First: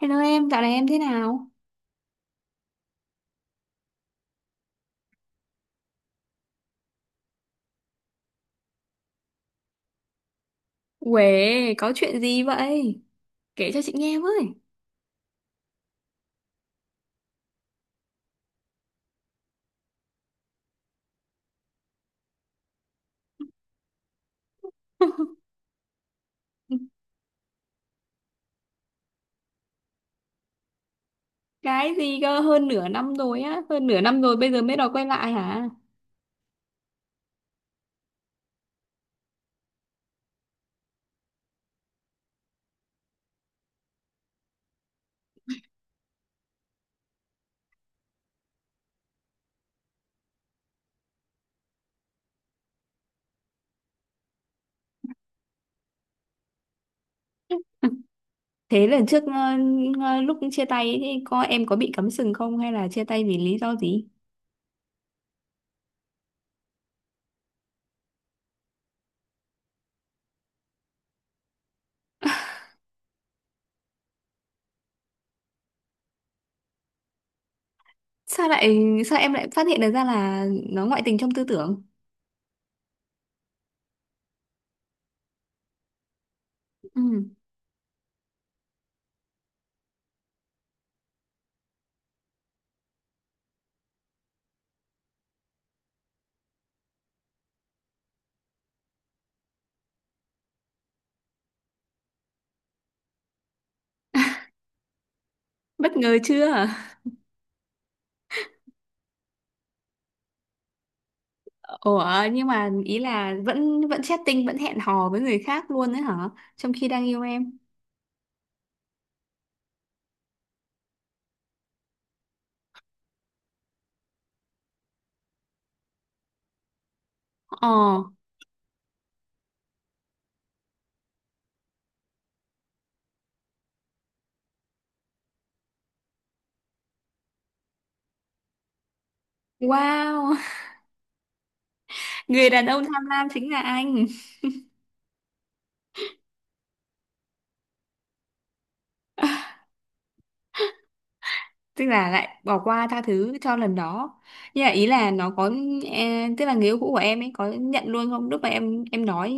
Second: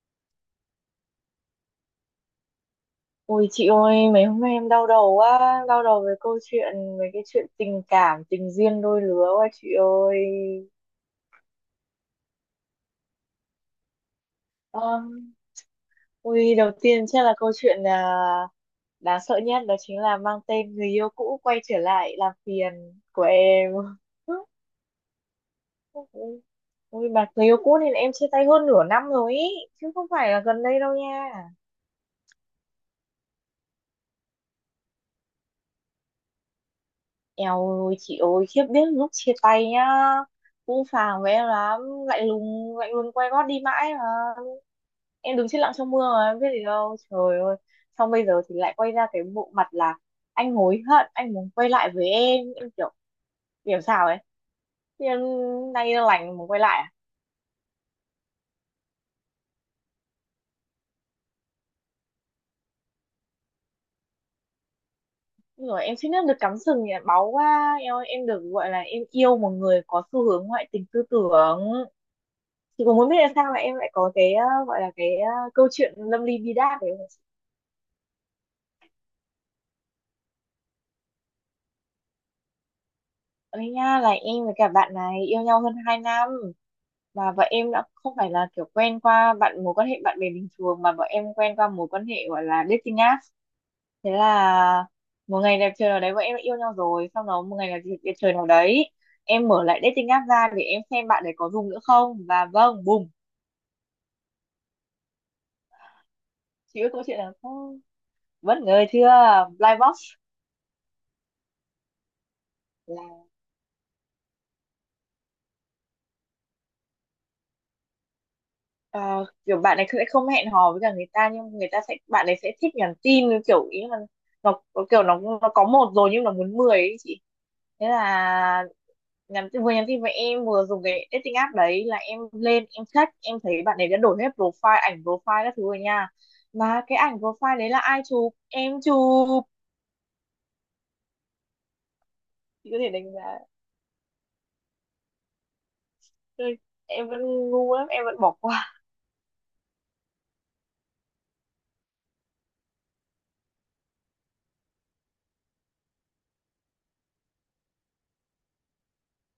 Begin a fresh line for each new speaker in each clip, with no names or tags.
Hello em, dạo này em thế nào?
Ôi chị ơi, mấy hôm nay em đau đầu quá, đau đầu về câu chuyện, về cái chuyện tình cảm, tình duyên đôi lứa quá chị ơi.
Uể, có chuyện gì vậy? Kể cho chị nghe với.
Um, ui, đầu tiên chắc là câu chuyện là đáng sợ nhất đó chính là mang tên người yêu cũ quay trở lại làm phiền của em. Ui, mà người yêu cũ thì em chia tay hơn nửa năm rồi ý, chứ không phải là gần đây đâu nha.
Cái gì cơ, hơn nửa năm rồi á, hơn nửa năm rồi bây giờ mới đòi quay lại hả?
Eo ơi, chị ơi, khiếp biết lúc chia tay nhá, cũng phàng với em lắm, lạnh lùng quay gót đi mãi mà. Em đứng chết lặng trong mưa mà em biết gì đâu trời ơi, xong bây giờ thì lại quay ra cái bộ mặt là anh hối hận, anh muốn quay lại với em. Em kiểu kiểu sao ấy, thì em nay lành muốn quay lại à?
Thế lần trước lúc chia tay ấy, thì em có bị cắm sừng không hay là chia tay vì lý do gì?
Ôi rồi em xin phép được cắm sừng nhỉ, báu quá em ơi, em được gọi là em yêu một người có xu hướng ngoại tình tư tưởng. Chị cũng muốn biết là sao mà em lại có cái gọi là cái câu chuyện lâm ly bi đát đấy.
Sao lại sao em lại phát hiện được ra là nó ngoại tình trong tư tưởng?
Ơi nha, là em với cả bạn này yêu nhau hơn 2 năm,
Ừ.
mà vợ em đã không phải là kiểu quen qua bạn, mối quan hệ bạn bè bình thường, mà vợ em quen qua mối quan hệ gọi là dating app. Thế là một ngày đẹp trời nào đấy vợ em đã yêu nhau rồi, sau đó một ngày đẹp trời nào đấy em mở lại dating app ra để em xem bạn đấy có dùng nữa không, và vâng, bùm.
Bất ngờ chưa?
Chị biết câu chuyện là không, bất ngờ chưa, blind box.
Ủa, nhưng mà ý là vẫn vẫn chatting, vẫn hẹn hò với người khác luôn đấy hả? Trong khi đang yêu em.
Ờ, kiểu bạn ấy sẽ không hẹn hò với cả người ta, nhưng người ta sẽ, bạn ấy sẽ thích nhắn tin kiểu ý là nó kiểu nó có 1 rồi nhưng nó muốn 10 ấy chị. Thế
Ờ,
là vừa nhắn tin với em vừa dùng cái dating app đấy, là em lên em check, em thấy bạn ấy đã đổi hết profile, ảnh profile các thứ rồi nha. Mà cái ảnh profile đấy là ai chụp, em chụp.
wow. Người đàn
Chị có
ông
thể
tham
đánh
lam
giá.
chính là anh.
Ôi, em vẫn ngu lắm, em vẫn bỏ qua.
Tức là lại bỏ qua tha thứ cho lần đó, nhưng mà ý là nó có, tức là người yêu cũ của em ấy có nhận luôn không lúc mà em nói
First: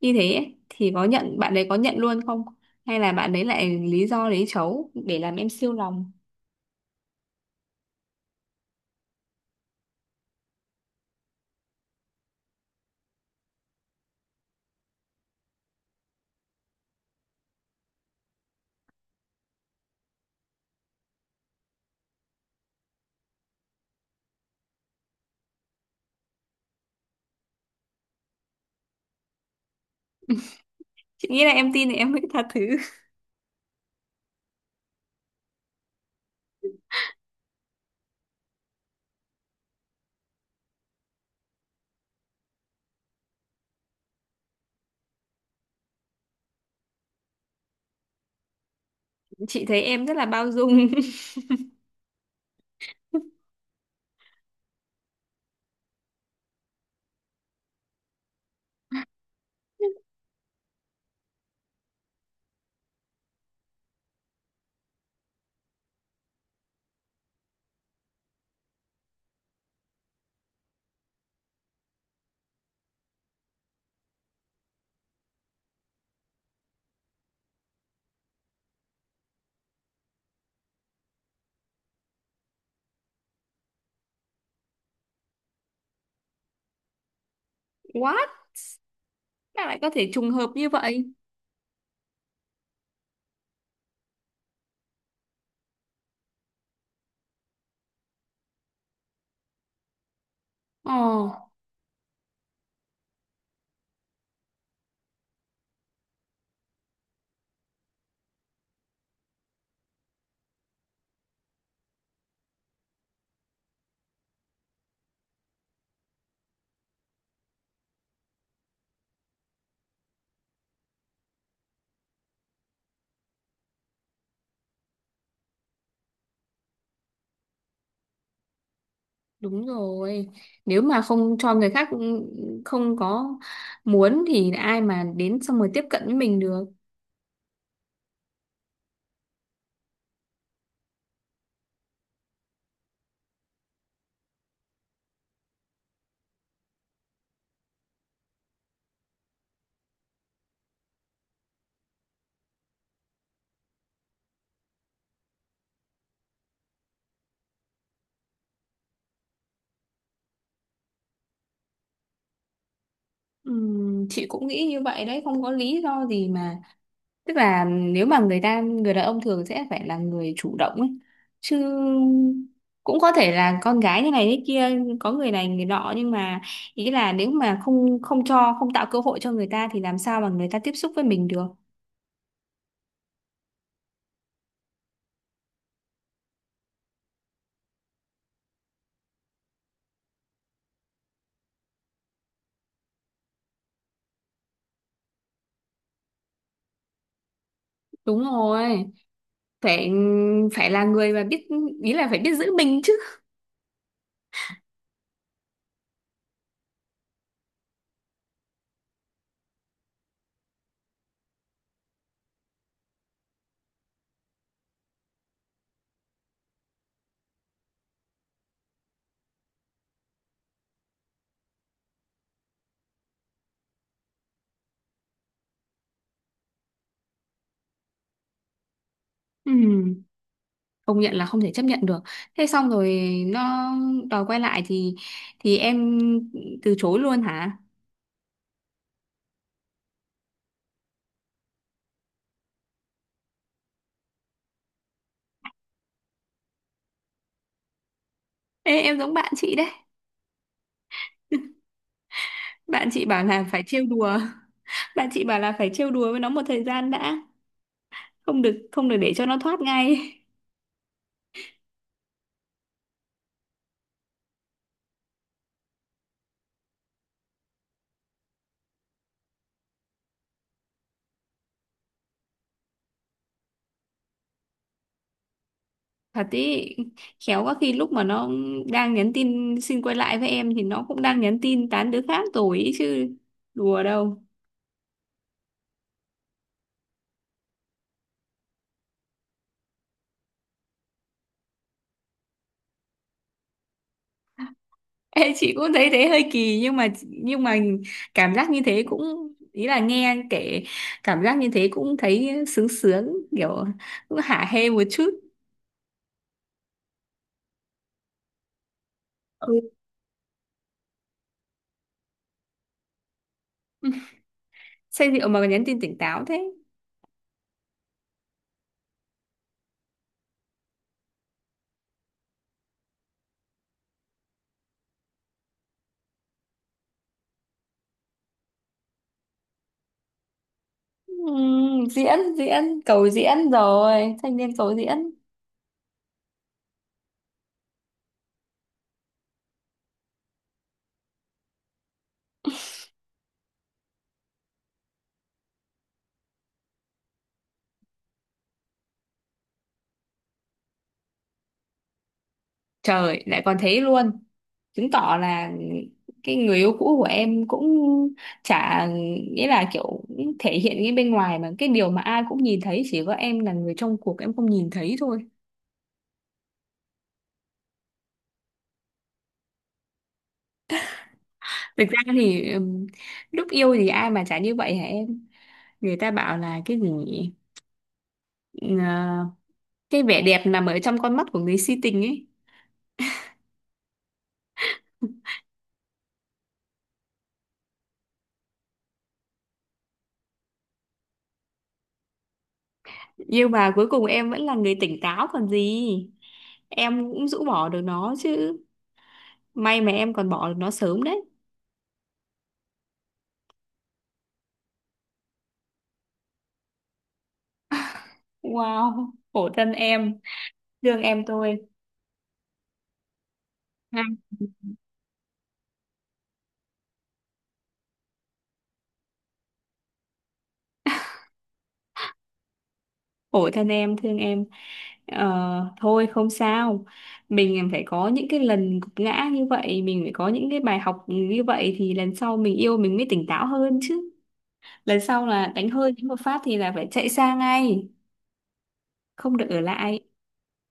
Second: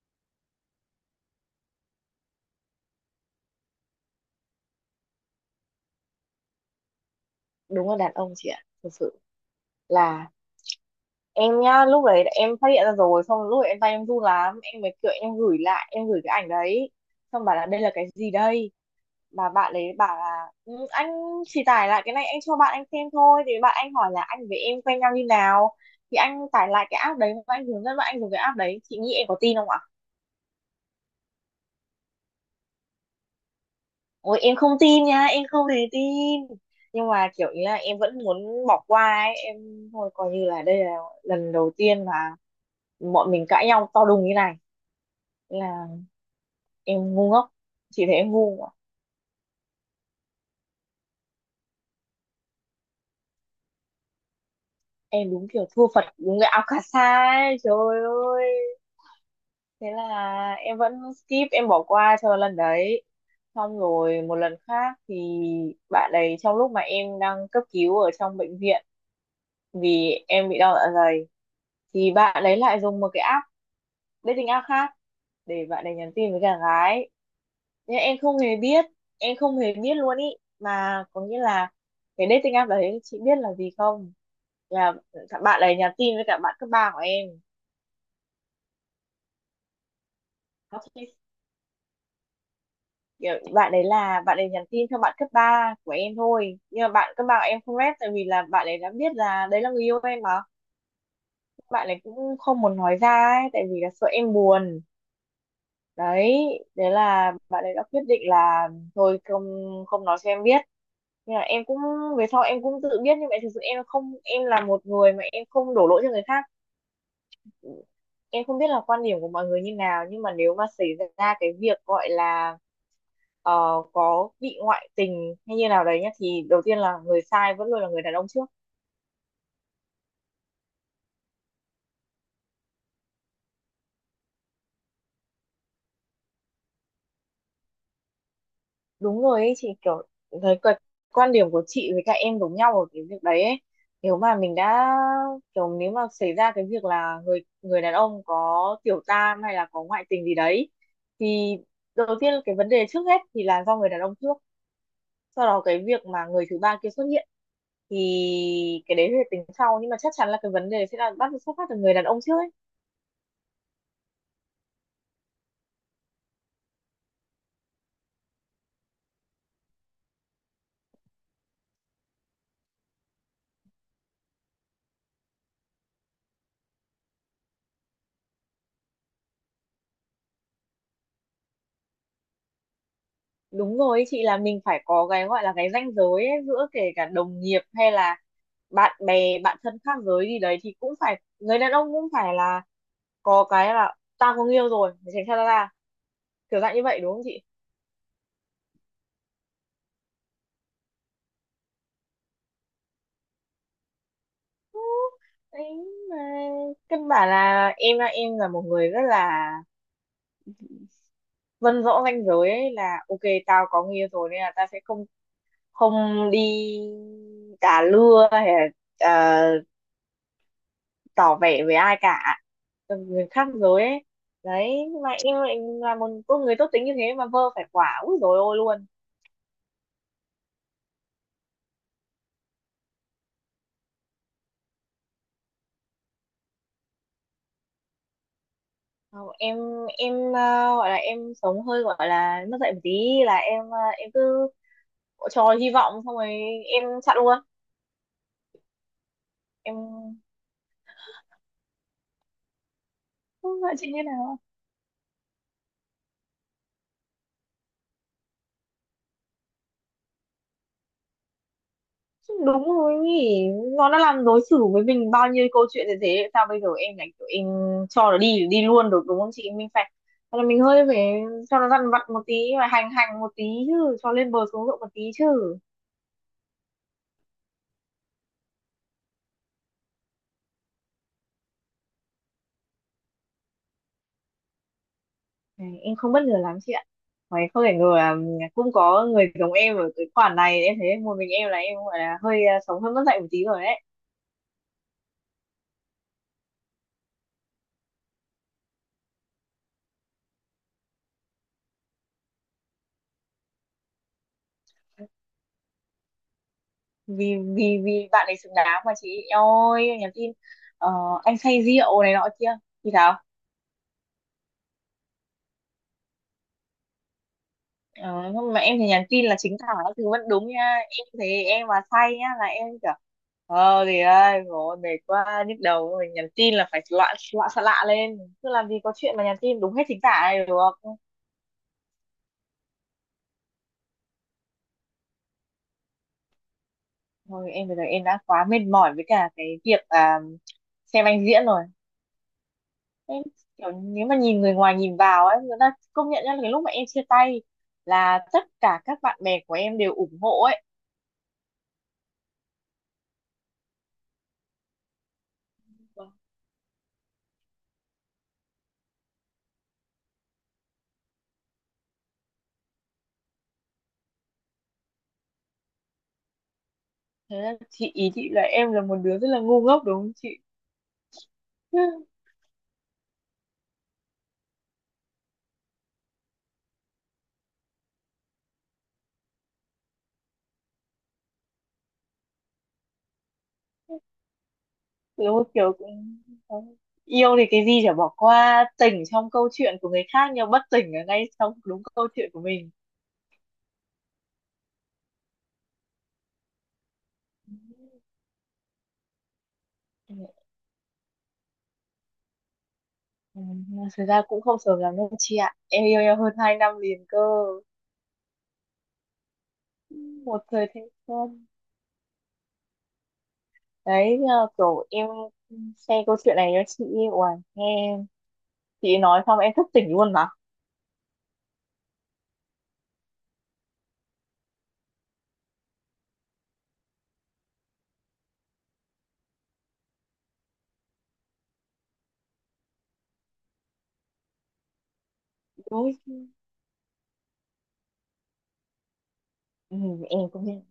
như thế ấy, thì có nhận, bạn đấy có nhận luôn không, hay là bạn đấy lại lý do lấy trấu để làm em siêu lòng?
Đúng là đàn ông chị ạ, thực sự là em nhá, lúc đấy em phát hiện ra rồi, xong lúc đấy em, tay em run lắm, em mới kiểu em gửi lại, em gửi cái ảnh đấy xong bảo là đây là cái gì đây. Mà bạn đấy bảo là "Ừ, anh chỉ tải lại cái này anh cho bạn anh xem thôi, thì bạn anh hỏi là anh với em quen nhau như nào, thì anh tải lại cái app đấy và anh hướng dẫn bạn anh dùng cái app đấy". Chị nghĩ em có tin không ạ.
Chị nghĩ là em tin thì em mới tha thứ.
Ôi em không tin nha, em không hề tin. Nhưng mà kiểu ý là em vẫn muốn bỏ qua ấy, em thôi coi như là đây là lần đầu tiên mà bọn mình cãi nhau to đùng như này. Là em ngu ngốc, chị thấy em ngu mà.
Chị thấy em rất là bao dung.
Em đúng kiểu thua Phật đúng cái Alcasa ấy, trời ơi. Thế là em vẫn skip, em bỏ qua cho lần đấy. Xong rồi một lần khác thì bạn ấy, trong lúc mà em đang cấp cứu ở trong bệnh viện vì em bị đau dạ dày, thì bạn ấy lại dùng một cái app, dating app khác, để bạn ấy nhắn tin với cả gái. Nhưng em không hề biết, em không hề biết luôn ý. Mà có nghĩa là cái dating app đấy, chị biết là gì không, là bạn ấy nhắn tin với cả bạn cấp 3 của em.
What? Sao lại có thể trùng hợp như
Có
vậy?
khi kiểu bạn ấy, là bạn ấy nhắn tin cho bạn cấp 3 của em thôi, nhưng mà bạn cấp 3 của em không rep tại vì là bạn ấy đã biết là đấy là người yêu em mà.
Ồ.
Bạn ấy cũng không muốn nói ra ấy, tại vì là sợ em buồn. Đấy, đấy là bạn ấy đã quyết định là thôi không, không nói cho em biết. Nhưng mà em cũng, về sau em cũng tự biết, nhưng mà thực sự em không, em là một người mà em không đổ lỗi cho người khác. Em không biết là quan điểm của mọi người như nào, nhưng mà nếu mà xảy ra cái việc gọi là ờ, có bị ngoại tình hay như nào đấy nhá, thì đầu tiên là người sai vẫn luôn là người đàn ông trước.
Đúng rồi. Nếu mà không cho người khác không có muốn thì ai mà đến xong rồi tiếp cận với mình được.
Đúng rồi ấy chị, kiểu thấy quan quan điểm của chị với cả em giống nhau ở cái việc đấy ấy. Nếu mà mình đã kiểu, nếu mà xảy ra cái việc là người người đàn ông có tiểu tam hay là có ngoại tình gì đấy, thì đầu tiên cái vấn đề trước hết thì là do người đàn ông trước. Sau đó cái việc mà người thứ ba kia xuất hiện thì cái đấy thì tính sau, nhưng mà chắc chắn là cái vấn đề sẽ là bắt xuất phát từ người đàn ông trước ấy.
Chị cũng nghĩ như vậy đấy, không có lý do gì mà. Tức là nếu mà người đàn ông thường sẽ phải là người chủ động ấy. Chứ cũng có thể là con gái như này thế kia, có người này người nọ, nhưng mà ý là nếu mà không không cho, không tạo cơ hội cho người ta thì làm sao mà người ta tiếp xúc với mình được.
Đúng rồi chị, là mình phải có cái gọi là cái ranh giới ấy, giữa kể cả đồng nghiệp hay là bạn bè, bạn thân khác giới gì đấy, thì cũng phải, người đàn ông cũng phải là có cái là tao có người yêu rồi, mày tránh xa tao ra, kiểu dạng như vậy đúng không chị.
Đúng rồi. Phải phải là người mà biết, ý là phải biết giữ mình chứ.
Đấy, mà căn bản là em là, em là một người rất là vân rõ ranh giới ấy, là ok, tao có người yêu rồi nên là tao sẽ không, không đi đà lưa hay là ờ, tỏ vẻ với ai cả. Ừ, người khác rồi ấy. Đấy, nhưng mà em lại là một cô người tốt tính như thế mà vơ phải quả úi dồi ôi luôn.
Ừ, công nhận là không thể chấp nhận được. Thế xong rồi nó đòi quay lại thì em từ chối luôn hả?
Không, em gọi là em sống hơi gọi là mất dạy một tí, là em, em cứ cho hy vọng xong rồi em chặn luôn.
Ê, em giống bạn chị đấy.
Em
Bạn chị bảo là
không
phải trêu
chịu như
đùa.
nào.
Bạn chị bảo là phải trêu đùa với nó một thời gian đã, không được để cho nó thoát ngay.
Đúng rồi nhỉ, nó đã làm, đối xử với mình bao nhiêu câu chuyện như thế, sao bây giờ em lại kiểu em cho nó đi đi luôn được, đúng không chị. Mình phải, thế là mình hơi phải cho nó dằn vặt một tí, và hành hành một tí chứ, cho lên bờ xuống ruộng một tí chứ.
Thật ý, khéo có khi lúc mà nó đang nhắn tin xin quay lại với em thì nó cũng đang nhắn tin tán đứa khác rồi ý chứ, đùa đâu.
Này, em không bất ngờ lắm chị ạ. Mày không thể ngờ là cũng có người giống em ở cái khoản này, em thấy một mình em là em gọi là hơi sống hơi mất dạy một tí rồi đấy.
Ê, chị cũng thấy thế hơi kỳ, nhưng mà cảm giác như thế cũng, ý là nghe kể, cảm giác như thế cũng thấy sướng sướng, kiểu cũng hả hê một chút.
Vì vì vì bạn ấy xứng đáng mà chị. Eo
Ừ.
ơi, em nhắn tin ờ, anh say rượu này nọ kia thì thảo.
Say rượu mà còn nhắn tin tỉnh táo thế?
Ờ, không, mà em thì nhắn tin là chính tả thì vẫn đúng nha. Em thấy em mà say nhá là em kiểu, ờ thì ơi rồi mệt quá nhức đầu rồi, nhắn tin là phải loạn loạn xạ lạ lên, chứ làm gì có chuyện mà nhắn tin đúng hết chính tả này được.
Diễn, diễn cầu diễn rồi, thanh niên cầu diễn.
Thôi em bây giờ em đã quá mệt mỏi với cả cái việc xem anh diễn rồi. Em kiểu nếu mà nhìn, người ngoài nhìn vào ấy, người ta công nhận nhá, là cái lúc mà em chia tay là tất cả các bạn bè của em đều ủng hộ ấy.
Trời lại còn thế luôn, chứng tỏ là
Vâng.
cái người yêu cũ của em cũng chả, nghĩa là kiểu cũng thể hiện cái bên ngoài, mà cái điều mà ai cũng nhìn thấy chỉ có em là người trong cuộc em không nhìn thấy thôi.
Thế là chị ý, chị là em là một đứa rất là ngu ngốc đúng không chị.
Thực ra thì lúc yêu thì ai mà chả như vậy hả em? Người ta bảo là cái gì nhỉ? Ờ, cái vẻ đẹp nằm ở trong con mắt của người si tình ấy.
Đúng kiểu cũng yêu thì cái gì chả bỏ qua, tỉnh trong câu chuyện của người khác nhưng bất tỉnh ở ngay trong đúng câu chuyện của mình.
Nhưng mà cuối cùng em vẫn là người tỉnh táo còn gì. Em cũng rũ bỏ được nó chứ. May mà em
Ừ,
còn bỏ được nó sớm đấy.
ừ, thực ra cũng không sớm lắm đâu chị ạ, em yêu nhau hơn 2 năm liền cơ.
Wow, khổ thân em,
Một thời thanh
thương em
xuân.
thôi. Ha.
Đấy, nhờ kiểu em share câu chuyện này cho chị. Uầy, nghe chị nói xong em thức tỉnh luôn mà.
Khổ thân em, thương em. Ờ, thôi không sao, mình phải có những cái lần gục ngã như vậy, mình phải có những cái bài học như vậy thì lần sau mình yêu mình mới tỉnh táo hơn chứ. Lần sau là đánh hơi
Đúng,
đánh một phát thì là phải chạy xa ngay, không được ở
ừ,
lại.
em cũng thế.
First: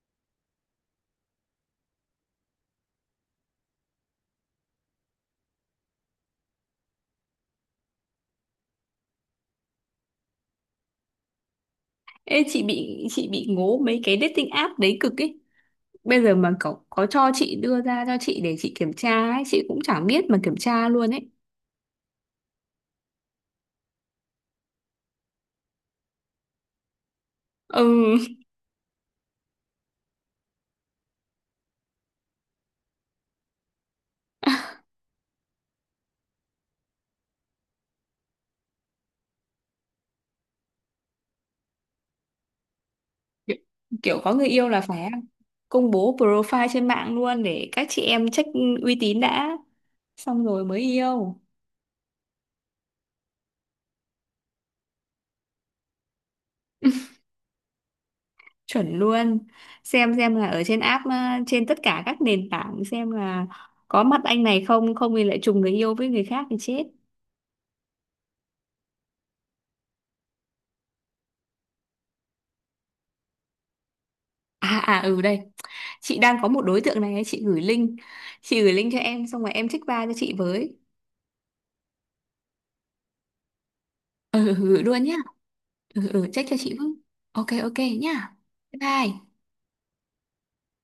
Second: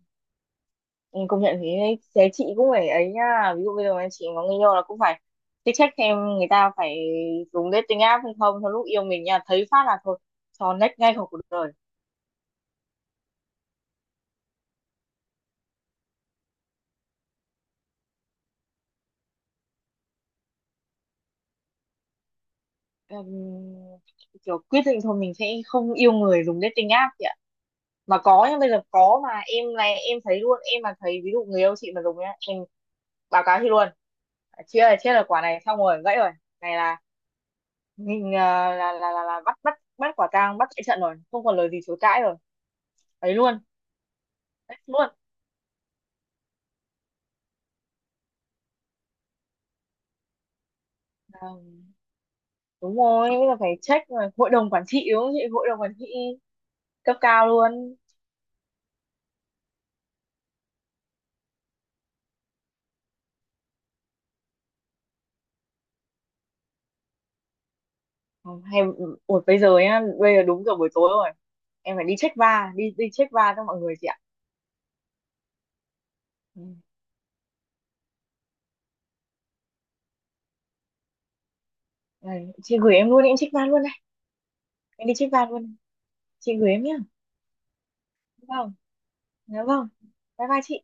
Ừ, công nhận thế đấy. Thế chị cũng phải ấy nhá, ví dụ bây giờ mà chị có người yêu là cũng phải check check xem người ta, phải dùng dating app hay không, thôi lúc yêu mình nha, thấy phát là thôi cho next ngay khỏi cuộc đời.
Ê, chị bị ngố mấy cái dating app đấy cực ấy, bây giờ mà cậu có cho chị đưa ra cho chị để chị kiểm tra ấy chị cũng chẳng biết mà kiểm tra luôn ấy.
Ừm, kiểu quyết định thôi mình sẽ không yêu người dùng dating app chị ạ. Mà
Ừ.
có nhá, bây giờ có mà em này, em thấy luôn, em mà thấy ví dụ người yêu chị mà dùng nhá em báo cáo chị luôn. Chị ơi chết là quả này, xong rồi gãy rồi, này là mình là bắt bắt bắt quả tang, bắt chạy trận rồi, không còn lời gì chối cãi rồi, ấy
kiểu
luôn.
kiểu có người yêu
Đấy
là phải
luôn,
công bố profile trên mạng luôn để các chị em check uy tín đã, xong rồi mới yêu.
đúng rồi, bây giờ phải check rồi, hội đồng quản trị đúng không chị, hội đồng quản trị cấp cao luôn.
Chuẩn luôn. Xem là ở trên app ờ, trên tất cả các nền tảng xem là có mặt anh này không, không thì lại trùng người yêu với người khác thì chết.
Ừ, hay, ừ, ủa bây giờ nhá, bây giờ đúng giờ buổi tối rồi, em phải đi check va, đi đi check va cho mọi người chị ạ.
À à, ừ đây, chị đang có một
Ừ.
đối tượng này ấy, chị gửi link, chị gửi link cho em xong rồi em check ba cho chị với.
Này, chị gửi em luôn đi, em check va luôn này.
Ừ ừ, gửi luôn
Em
nhá.
đi check va luôn.
Ừ ừ ừ, check
Chị
cho
gửi
chị
em
với.
nhá.
Ok ok nhá.
Vâng.
Bye bye.
Dạ vâng, bye bye chị.